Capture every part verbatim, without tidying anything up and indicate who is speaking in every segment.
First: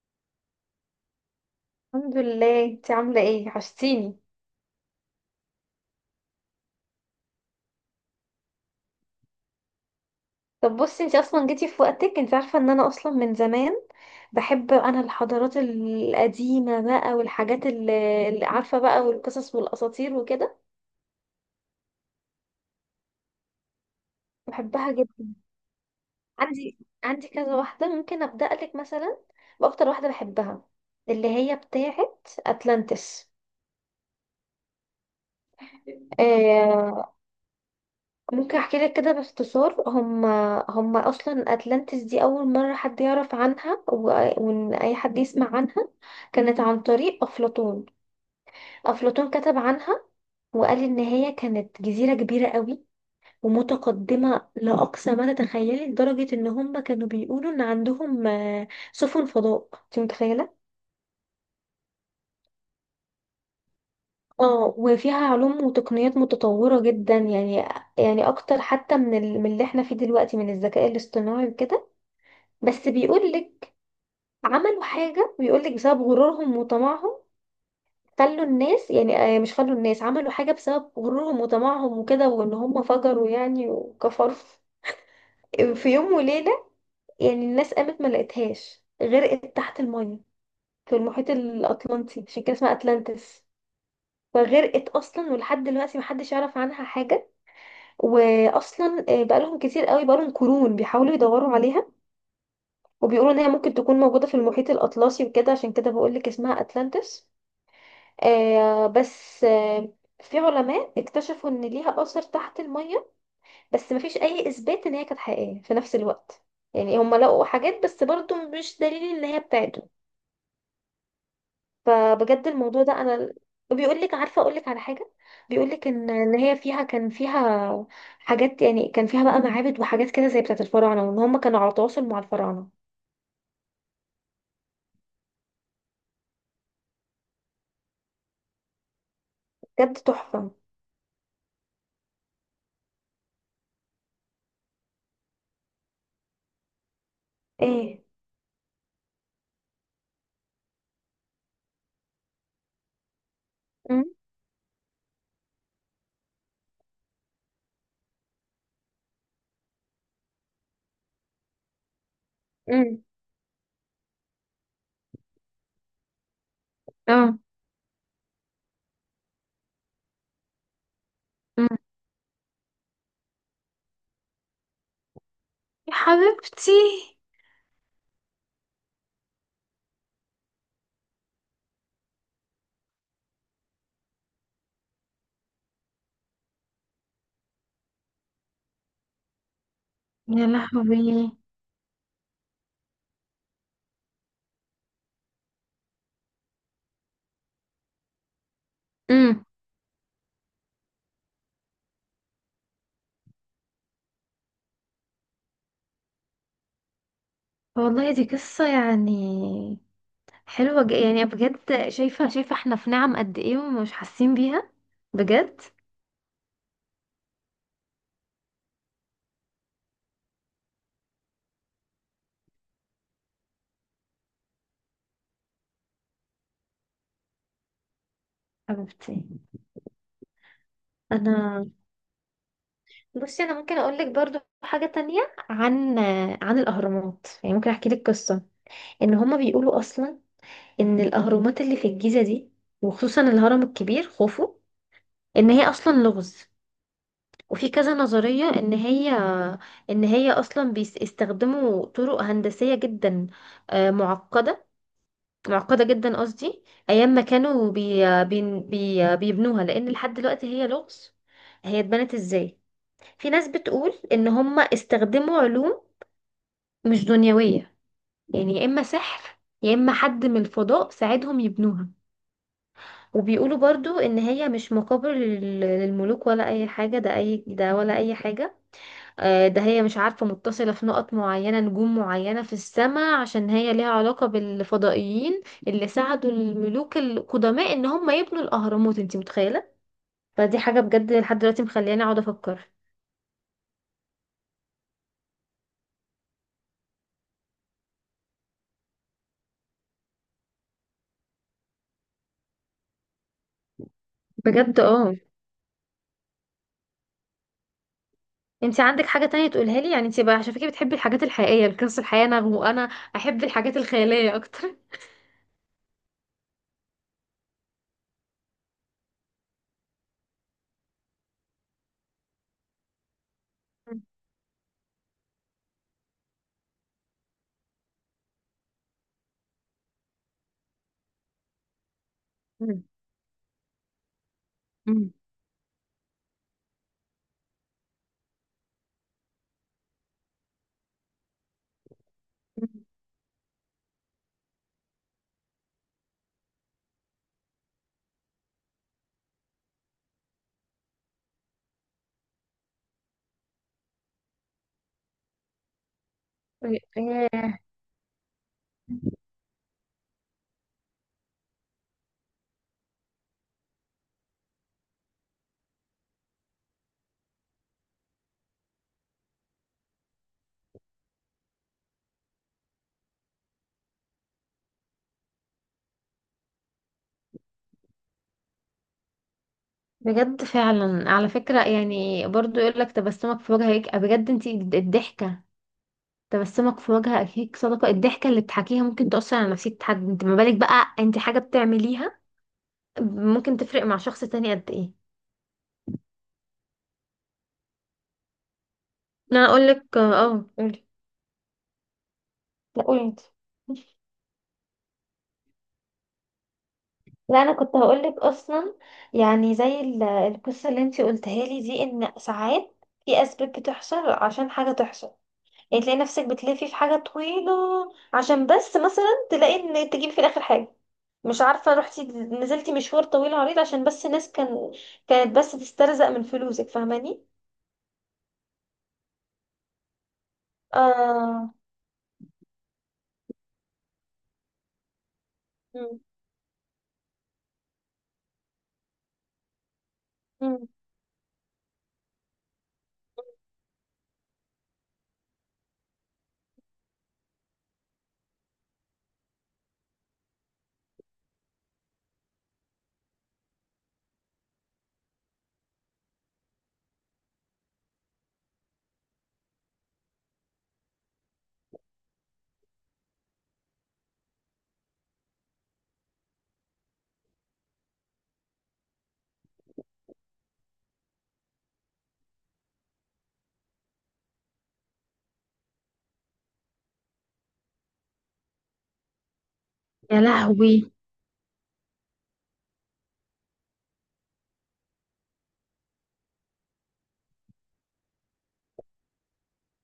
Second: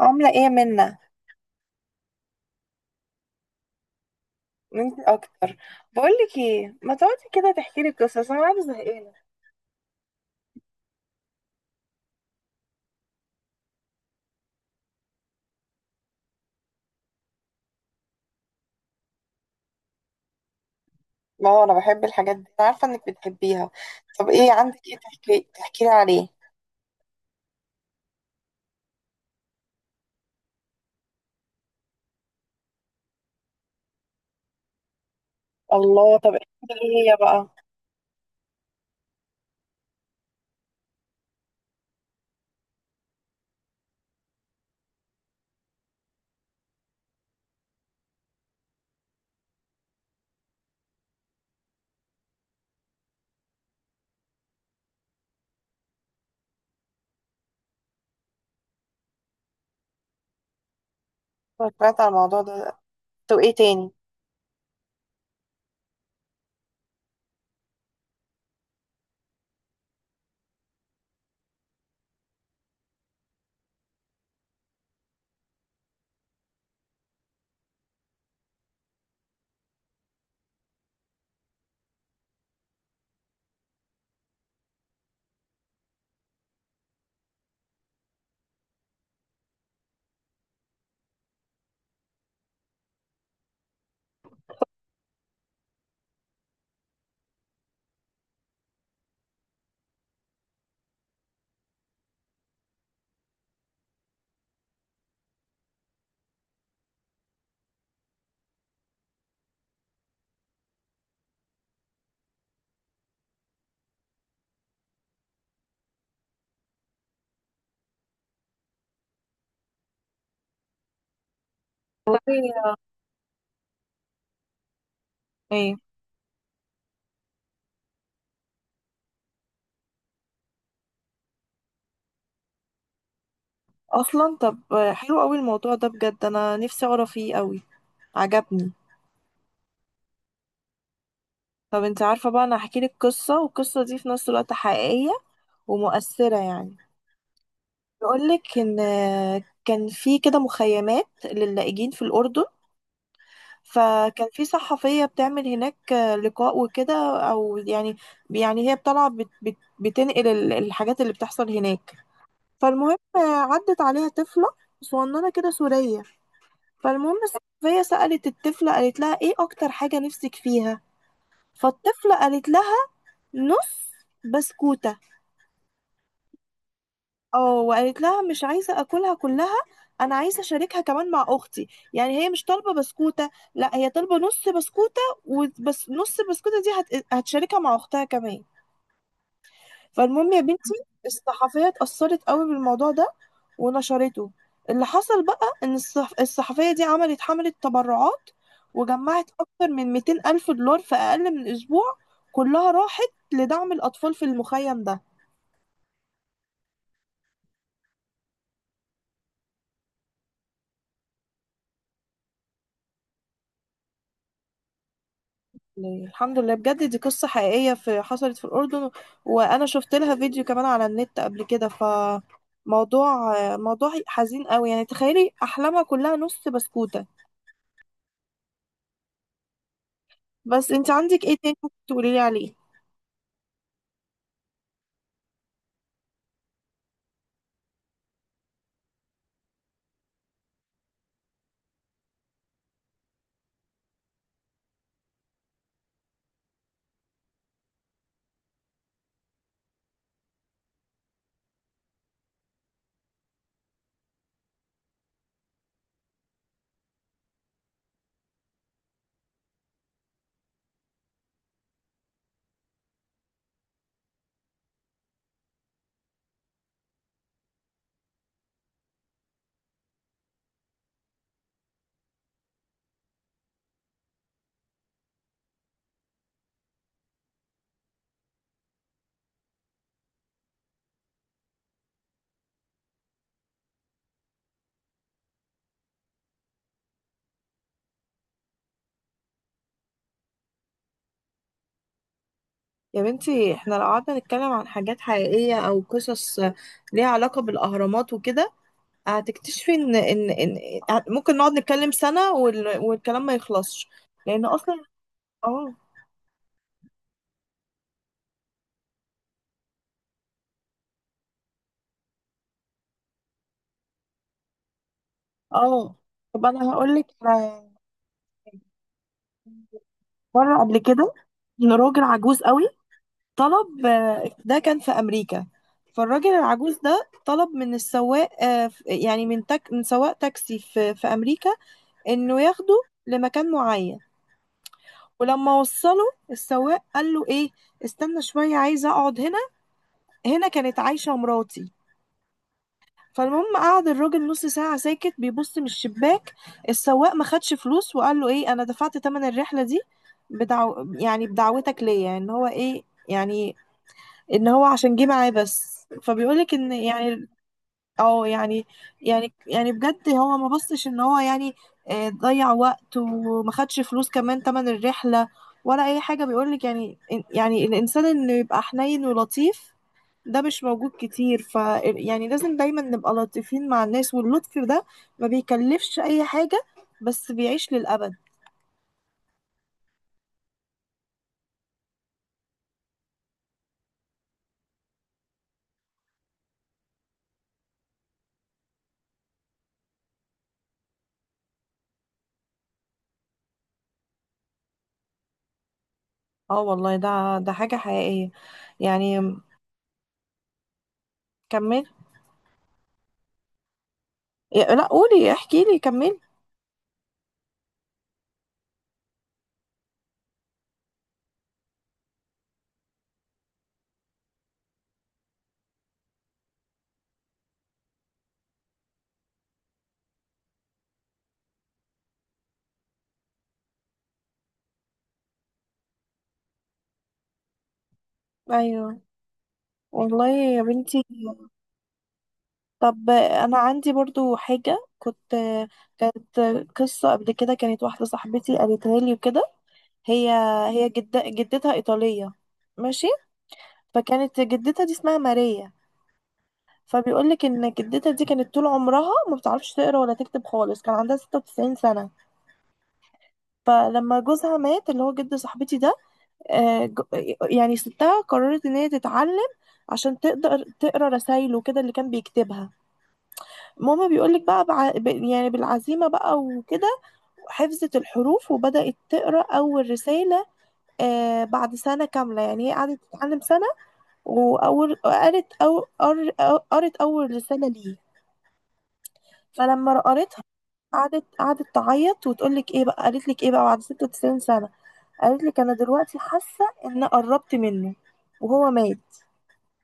Speaker 1: عاملة ايه منا؟
Speaker 2: الحمد لله، انت عامله ايه؟ وحشتيني.
Speaker 1: انت اكتر. بقولك ايه، ما تقعدي كده تحكي لي قصص، انا قاعدة زهقانة.
Speaker 2: طب بصي، انت اصلا جيتي في وقتك. انت عارفه ان انا اصلا من زمان بحب انا الحضارات القديمه بقى، والحاجات اللي اللي عارفه بقى، والقصص والاساطير وكده.
Speaker 1: ما هو انا بحب الحاجات دي، انا عارفة انك بتحبيها. طب ايه عندك،
Speaker 2: بحبها
Speaker 1: ايه
Speaker 2: جدا.
Speaker 1: تحكي تحكي لي عليه؟
Speaker 2: عندي، عندي كذا واحده، ممكن ابدا لك مثلا باكتر واحده بحبها، اللي هي بتاعه اتلانتس.
Speaker 1: الله، طب
Speaker 2: آه،
Speaker 1: ايه؟ هي بقى.
Speaker 2: ممكن احكي لك كده باختصار. هم هم اصلا اتلانتس دي اول مره حد يعرف عنها و- وان اي حد يسمع عنها كانت عن طريق افلاطون. افلاطون كتب عنها، وقال ان هي كانت جزيره كبيره قوي، ومتقدمه لاقصى ما تتخيلي، لدرجه ان هم كانوا بيقولوا ان عندهم آه، سفن فضاء. انت متخيله؟
Speaker 1: أنا سمعت على الموضوع ده. طب ايه تاني؟
Speaker 2: اه، وفيها علوم وتقنيات متطوره جدا، يعني يعني اكتر حتى من ال- من اللي احنا فيه دلوقتي من الذكاء الاصطناعي وكده. بس بيقول لك، عملوا حاجة، بيقولك بسبب غرورهم وطمعهم خلوا الناس، يعني آه، مش خلوا الناس، عملوا حاجة بسبب غرورهم وطمعهم وكده، وان هم فجروا يعني وكفروا في يوم وليلة. يعني الناس قامت ما لقيتهاش، غرقت تحت المية في المحيط الأطلنطي، عشان كده اسمها أتلانتس. فغرقت اصلا، ولحد دلوقتي محدش يعرف عنها حاجه. واصلا آه، بقالهم كتير قوي، بقالهم قرون بيحاولوا يدوروا عليها، وبيقولوا ان هي ممكن تكون موجوده في المحيط الاطلسي وكده، عشان كده بقولك اسمها اتلانتس. آه بس آه في علماء اكتشفوا ان ليها اثر تحت المية، بس مفيش اي اثبات ان هي كانت حقيقية في نفس الوقت. يعني هم لقوا حاجات، بس برضو مش دليل ان هي بتاعته. فبجد
Speaker 1: والله
Speaker 2: الموضوع ده انا بيقول لك، عارفة اقول لك على حاجة؟ بيقول
Speaker 1: ايه
Speaker 2: لك ان ان هي فيها كان فيها حاجات، يعني كان فيها بقى معابد وحاجات كده زي بتاعة الفراعنة، وان هم كانوا على تواصل مع الفراعنة.
Speaker 1: اصلا؟ طب حلو قوي الموضوع ده بجد، انا نفسي اقرا فيه قوي، عجبني.
Speaker 2: بجد تحفة.
Speaker 1: طب انت عارفه بقى، انا هحكي لك قصه، والقصه دي في نفس الوقت حقيقيه ومؤثره يعني.
Speaker 2: ايه؟
Speaker 1: بقولك إن كان في كده مخيمات للاجئين في الأردن،
Speaker 2: مم.
Speaker 1: فكان في صحفية بتعمل هناك لقاء وكده، أو يعني يعني هي طالعة بت بت بتنقل ال- الحاجات اللي بتحصل هناك. فالمهم
Speaker 2: مم.
Speaker 1: عدت عليها طفلة صغننة كده سورية. فالمهم
Speaker 2: اه.
Speaker 1: الصحفية سألت الطفلة، قالت لها إيه أكتر حاجة نفسك فيها؟
Speaker 2: مم.
Speaker 1: فالطفلة قالت لها نص بسكوتة.
Speaker 2: يا حبيبتي.
Speaker 1: اه، وقالت لها مش عايزه اكلها كلها، انا عايزه اشاركها كمان مع اختي. يعني هي مش طالبه بسكوته، لا هي طالبه نص بسكوته، وبس نص البسكوته دي هت... هتشاركها مع اختها كمان. فالمهم يا
Speaker 2: يا
Speaker 1: بنتي،
Speaker 2: لهوي.
Speaker 1: الصحفيه اتاثرت قوي بالموضوع ده ونشرته. اللي حصل بقى ان الصح... الصحفيه دي عملت حمله تبرعات، وجمعت
Speaker 2: مم.
Speaker 1: اكتر من مئتين الف دولار في اقل من اسبوع، كلها راحت لدعم الاطفال في المخيم ده.
Speaker 2: والله دي قصة يعني حلوة، ج- يعني بجد شايفة، شايفة احنا في نعم قد ايه، ومش حاسين بيها؟ بجد.
Speaker 1: لله. الحمد لله بجد، دي قصة حقيقية في حصلت في الأردن، وأنا شفت لها فيديو كمان على النت قبل كده. فموضوع موضوع حزين قوي يعني، تخيلي أحلامها كلها نص بسكوتة.
Speaker 2: حبيبتي،
Speaker 1: بس انت عندك ايه تاني
Speaker 2: انا
Speaker 1: ممكن تقولي لي عليه؟
Speaker 2: بصي، انا ممكن اقول لك برضو حاجة تانية عن، عن الاهرامات، يعني ممكن احكي لك قصة. ان هما بيقولوا اصلا ان الاهرامات اللي في الجيزة دي، وخصوصا الهرم الكبير خوفو، ان هي اصلا لغز. وفي كذا نظرية ان هي، ان هي اصلا بيستخدموا طرق هندسية جدا آه، معقدة، معقدة جدا قصدي، أيام ما كانوا بي بي بي بيبنوها، لأن لحد دلوقتي هي لغز، هي اتبنت ازاي. في ناس بتقول إن هم استخدموا علوم مش دنيوية، يعني يا إما سحر يا إما حد من الفضاء ساعدهم يبنوها. وبيقولوا برضو إن هي مش مقابر لل- للملوك ولا أي حاجة، ده أي ده ولا أي حاجة. آه، ده هي مش عارفة، متصلة في نقط معينة، نجوم معينة في السماء، عشان هي ليها علاقة بالفضائيين اللي ساعدوا الملوك القدماء ان هم يبنوا الاهرامات. انت متخيلة؟ فدي حاجة بجد لحد دلوقتي مخلياني اقعد افكر.
Speaker 1: يا بنتي، احنا لو قعدنا نتكلم عن حاجات حقيقية أو قصص ليها علاقة بالأهرامات وكده، هتكتشفي إن إن إن إن- ممكن نقعد نتكلم سنة، وال- والكلام ما يخلصش لأن أصلا.
Speaker 2: بجد. اه.
Speaker 1: اه.
Speaker 2: انت عندك حاجة تانية تقولها لي يعني؟ انت بقى عشان فكرة بتحبي الحاجات الحقيقية، القصص الحقيقية، انا وانا احب الحاجات الخيالية اكتر.
Speaker 1: اه. طب أنا هقولك على مرة قبل كده، إن راجل عجوز قوي طلب، آه، ده كان في أمريكا. فالراجل العجوز ده طلب من السواق، آه، ف- يعني من تك من سواق تاكسي في في أمريكا، إنه ياخده
Speaker 2: مم.
Speaker 1: لمكان معين.
Speaker 2: مم.
Speaker 1: ولما وصله السواق قال له إيه، استنى شوية عايزة أقعد هنا، هنا كانت عايشة مراتي.
Speaker 2: مم.
Speaker 1: فالمهم قعد الراجل نص ساعة ساكت بيبص من الشباك. السواق ما خدش فلوس، وقال له إيه، أنا دفعت تمن الرحلة دي بدعو يعني بدعوتك ليا، إن هو إيه يعني، ان هو عشان جه معاه بس. فبيقولك ان يعني،
Speaker 2: آه،
Speaker 1: او يعني يعني يعني بجد هو ما بصش ان هو يعني آه، ضيع وقت وما خدش فلوس كمان تمن الرحلة ولا اي حاجة. بيقولك يعني، يعني الانسان انه يبقى حنين ولطيف، ده مش موجود كتير. ف يعني لازم دايما نبقى لطيفين مع الناس، واللطف ده ما بيكلفش اي حاجة، بس بيعيش للأبد.
Speaker 2: بجد فعلا، على فكرة يعني، برضو يقول لك تبسمك في وجهك بجد. انت الضحكة، تبسمك في وجه أخيك صدقة. الضحكة اللي بتحكيها ممكن تأثر على نفسية حد، انت ما بالك بقى انت حاجة بتعمليها، ممكن تفرق مع شخص تاني قد ايه.
Speaker 1: اه والله، ده ده حاجة حقيقية يعني.
Speaker 2: انا اقولك، اه قولي.
Speaker 1: كمل.
Speaker 2: لا قولي انت.
Speaker 1: لا قولي، احكي لي كمل.
Speaker 2: لا، انا كنت هقولك اصلا، يعني زي ال- القصة اللي انت قلتها لي دي، ان ساعات في اسباب بتحصل عشان حاجة تحصل. يعني تلاقي نفسك بتلفي في حاجة طويلة عشان بس مثلا تلاقي ان تجيب في الاخر حاجة، مش عارفة، رحتي نزلتي مشوار طويل عريض عشان بس ناس كان كانت بس تسترزق من فلوسك. فاهماني؟
Speaker 1: ايوه والله يا بنتي،
Speaker 2: اه.
Speaker 1: طب انا عندي برضو حاجة كنت
Speaker 2: مم.
Speaker 1: كانت، قصة قبل كده، كانت واحدة صاحبتي قالتها لي وكده. هي
Speaker 2: مم.
Speaker 1: هي جد جدتها ايطالية ماشي. فكانت جدتها دي اسمها ماريا. فبيقولك ان جدتها دي كانت طول عمرها ما بتعرفش تقرا ولا تكتب خالص، كان عندها ستة وتسعين سنة. فلما جوزها مات، اللي هو جد صاحبتي ده، آه، ج- يعني ستها قررت ان هي تتعلم عشان تقدر تقرا رسايله كده اللي كان بيكتبها. ماما بيقولك بقى، بع... ب- يعني بالعزيمة بقى وكده حفظت الحروف وبدأت تقرأ أول رسالة، آه، بعد سنة كاملة. يعني هي قعدت تتعلم سنة، وأول قرت أو قر- أو- قرت أول رسالة ليه. فلما
Speaker 2: يا
Speaker 1: قريتها،
Speaker 2: لهوي.
Speaker 1: قعدت قعدت تعيط وتقولك إيه بقى، قالت لك إيه بقى، بعد ستة وتسعين سنة قالت لك أنا دلوقتي حاسة إن قربت منه وهو مات.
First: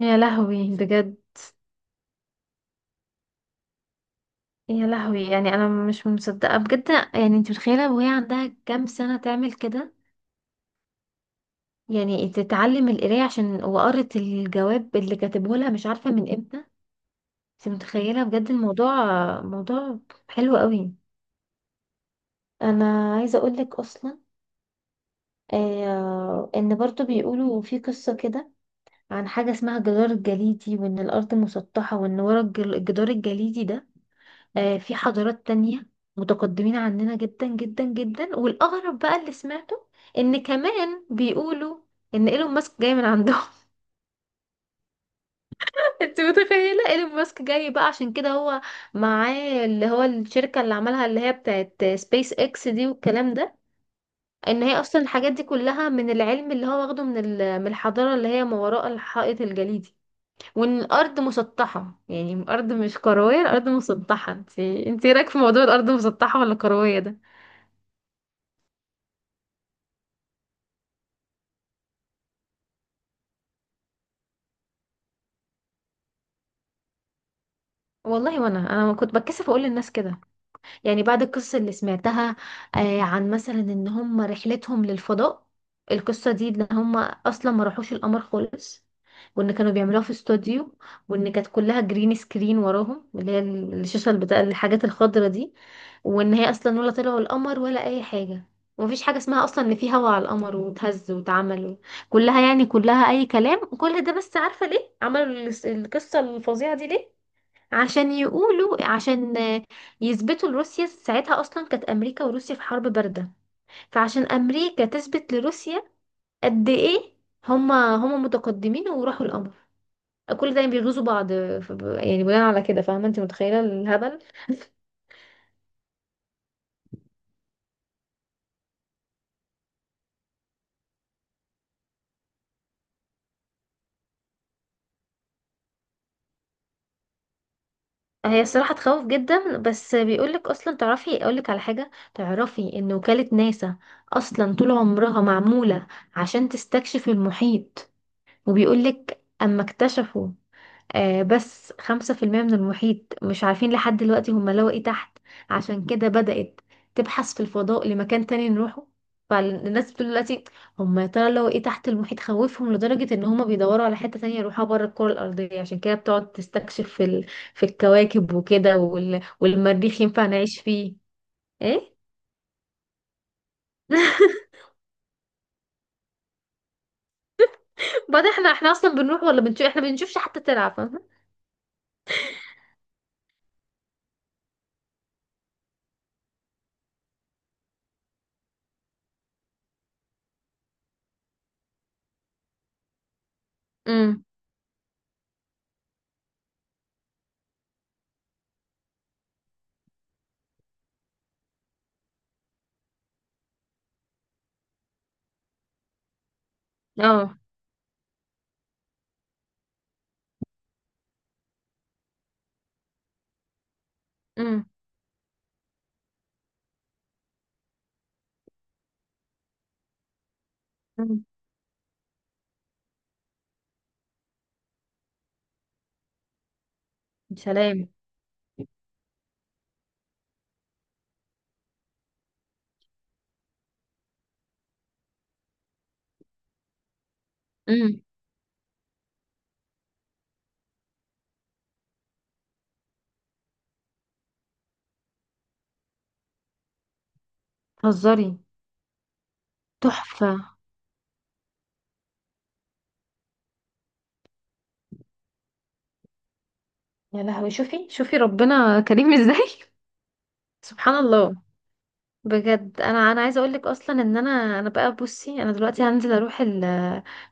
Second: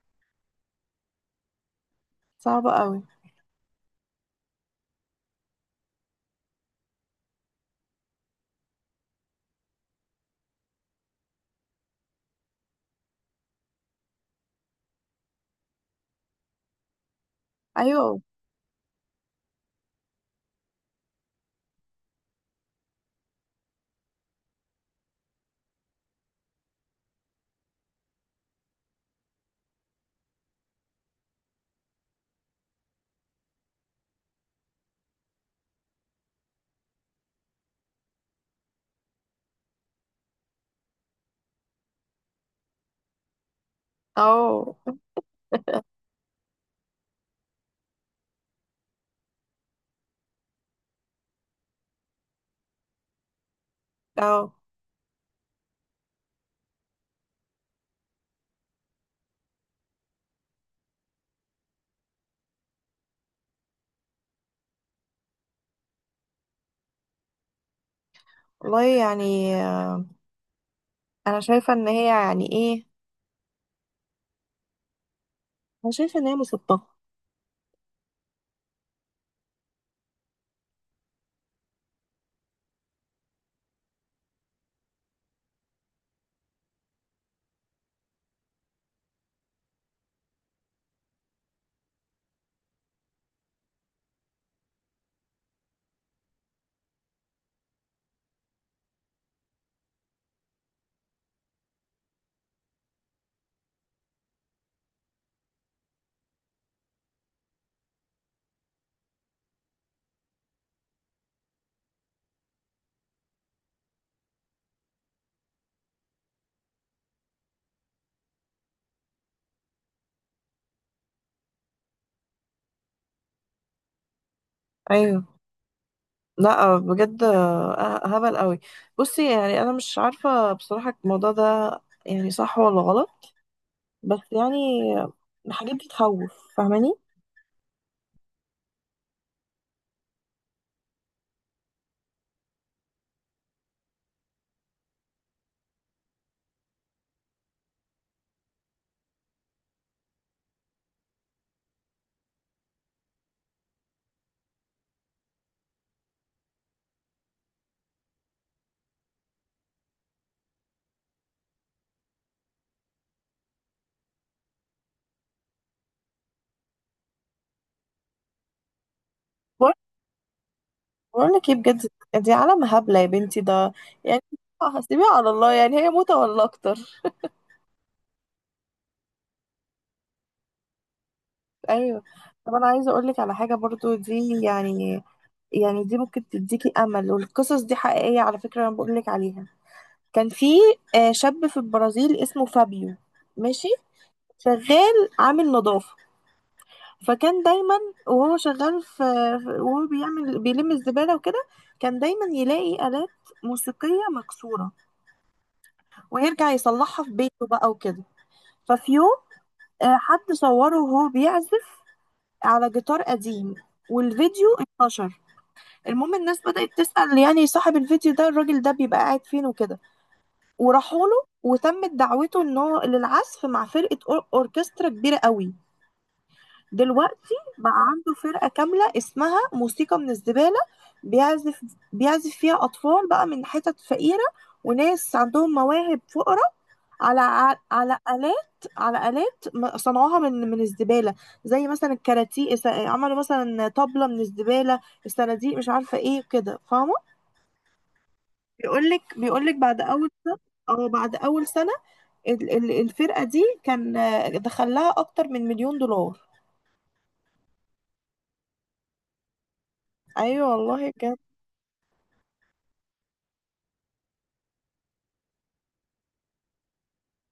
Speaker 2: يا لهوي بجد.
Speaker 1: صعبة قوي.
Speaker 2: يا لهوي، يعني انا مش مصدقه بجد. يعني انت متخيله وهي عندها كام سنه تعمل كده؟ يعني تتعلم القرايه، عشان وقرت الجواب اللي كاتبه لها مش عارفه من امتى. انت
Speaker 1: أيوه.
Speaker 2: متخيله بجد الموضوع؟ موضوع حلو قوي. انا عايزه اقول لك اصلا، آه، ان برضو بيقولوا في قصه كده عن حاجه اسمها الجدار الجليدي، وان الارض مسطحه، وان ورا الجل- الجدار الجليدي ده آه في حضارات تانية متقدمين عننا جدا جدا جدا، والاغرب بقى اللي سمعته ان كمان بيقولوا ان ايلون ماسك جاي من عندهم.
Speaker 1: أه.
Speaker 2: انت متخيله ايلون ماسك جاي؟ بقى عشان كده هو معاه اللي هو الشركه اللي عملها، اللي هي بتاعت سبيس اكس دي والكلام ده،
Speaker 1: أه
Speaker 2: ان هي اصلا الحاجات دي كلها من العلم اللي هو واخده من ال- من الحضاره اللي هي ما وراء الحائط الجليدي. وان الارض مسطحه، يعني الارض مش كرويه، الارض مسطحه. انت انت إيه رايك في موضوع الارض مسطحه ولا كرويه ده؟
Speaker 1: والله يعني، آه، أنا شايفة إن هي يعني إيه، انا شايفه ان هي مسببه.
Speaker 2: والله، وانا انا ما كنت بتكسف اقول للناس كده، يعني بعد القصة اللي سمعتها آه، عن مثلا ان هم رحلتهم للفضاء، القصة دي ان هم اصلا ما راحوش القمر خالص، وان كانوا بيعملوها في استوديو، وان كانت كلها جرين سكرين وراهم، اللي هي الشاشة بتاع الحاجات الخضرة دي، وان هي اصلا ولا طلعوا القمر ولا اي حاجة، ومفيش حاجة اسمها اصلا ان في هوا على القمر وتهز واتعمل، كلها يعني كلها اي كلام. كل ده، بس عارفة ليه عملوا الس- القصة الفظيعة دي ليه؟ عشان يقولوا، عشان آه، يثبتوا لروسيا، ساعتها اصلا كانت امريكا وروسيا في حرب بارده، فعشان امريكا تثبت لروسيا قد ايه هما هما متقدمين وراحوا القمر، كل ده بيغيظوا بعض. آه، ف- ب- يعني بناء على كده، فاهمه؟ انت متخيله الهبل؟
Speaker 1: ايوه. لا بجد آه، هبل قوي. بصي يعني انا مش عارفه بصراحه، الموضوع ده يعني صح ولا غلط، بس يعني الحاجات دي تخوف فاهماني.
Speaker 2: هي الصراحه تخوف جدا، بس بيقولك اصلا، تعرفي اقولك على حاجه؟ تعرفي ان وكاله ناسا اصلا طول عمرها معموله عشان تستكشف المحيط، وبيقولك اما اكتشفوا آه، بس خمسة في المية من المحيط، مش عارفين لحد دلوقتي هما لقوا ايه تحت، عشان كده بدأت تبحث في الفضاء لمكان تاني نروحه. فالناس بتقول دلوقتي، هما يا ترى لقوا ايه تحت المحيط خوفهم لدرجة ان هما بيدوروا على حتة تانية يروحوها بره الكرة الأرضية؟ عشان كده بتقعد تستكشف في, ال... في الكواكب وكده، وال...
Speaker 1: بقول
Speaker 2: والمريخ ينفع نعيش فيه.
Speaker 1: بقول لك ايه بجد،
Speaker 2: ايه؟
Speaker 1: دي عالم هبله يا بنتي ده يعني، هسيبيها على الله، يعني هي موتة ولا اكتر.
Speaker 2: بعد، احنا احنا اصلا بنروح ولا بنشوف؟ احنا بنشوفش حتى تلعب، فاهمة؟
Speaker 1: ايوه. طب انا عايزه اقول لك على حاجه برضو، دي يعني، يعني دي ممكن تديكي امل، والقصص دي حقيقيه على فكره انا بقول لك عليها. كان في آه، شاب في البرازيل اسمه فابيو، ماشي،
Speaker 2: امم.
Speaker 1: شغال عامل نظافة. فكان دايما وهو شغال في في- وهو بيعمل بيلم الزبالة وكده، كان دايما يلاقي آلات موسيقية مكسورة، ويرجع يصلحها في
Speaker 2: اه.
Speaker 1: بيته بقى وكده. ففي يوم آه، حد صوره وهو بيعزف على جيتار قديم، والفيديو
Speaker 2: امم.
Speaker 1: انتشر. المهم الناس بدأت تسأل يعني صاحب الفيديو ده الراجل ده بيبقى قاعد فين وكده، وراحوا
Speaker 2: أمم.
Speaker 1: له، وتمت دعوته ان هو للعزف مع فرقة أور- اوركسترا كبيرة قوي. دلوقتي بقى
Speaker 2: سلام.
Speaker 1: عنده فرقة كاملة اسمها موسيقى من الزبالة. بيعزف بيعزف فيها أطفال بقى من حتت فقيرة، وناس عندهم مواهب فقرة، على ع- على
Speaker 2: امم.
Speaker 1: آلات على آلات م- صنعوها من من الزبالة. زي مثلا الكاراتيه س- عملوا مثلا طبلة من الزبالة، الصناديق، مش عارفة ايه كده فاهمة.
Speaker 2: هزاري.
Speaker 1: بيقولك بيقولك بعد أول سنة،
Speaker 2: تحفة.
Speaker 1: اه، بعد أول سنة ال- ال- الفرقة دي كان آه، دخلها أكتر من مليون دولار.
Speaker 2: يا لهوي، شوفي شوفي ربنا كريم ازاي.
Speaker 1: أيوة والله
Speaker 2: سبحان
Speaker 1: بجد.
Speaker 2: الله. بجد انا، انا عايزه اقول لك اصلا، ان انا انا بقى بصي، انا دلوقتي هنزل اروح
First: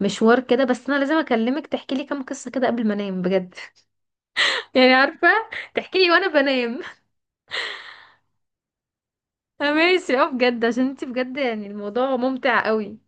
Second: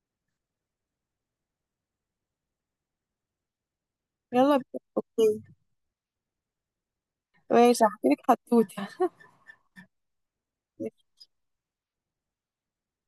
Speaker 2: المشوار كده، بس انا لازم اكلمك تحكي لي كام قصه كده قبل ما انام، بجد.
Speaker 1: يلا بينا.
Speaker 2: يعني عارفه،
Speaker 1: اوكي.
Speaker 2: تحكي لي وانا بنام.
Speaker 1: ماشي هحكي لك حدوته.
Speaker 2: ماشي. اه، بجد، عشان انت بجد يعني الموضوع ممتع قوي.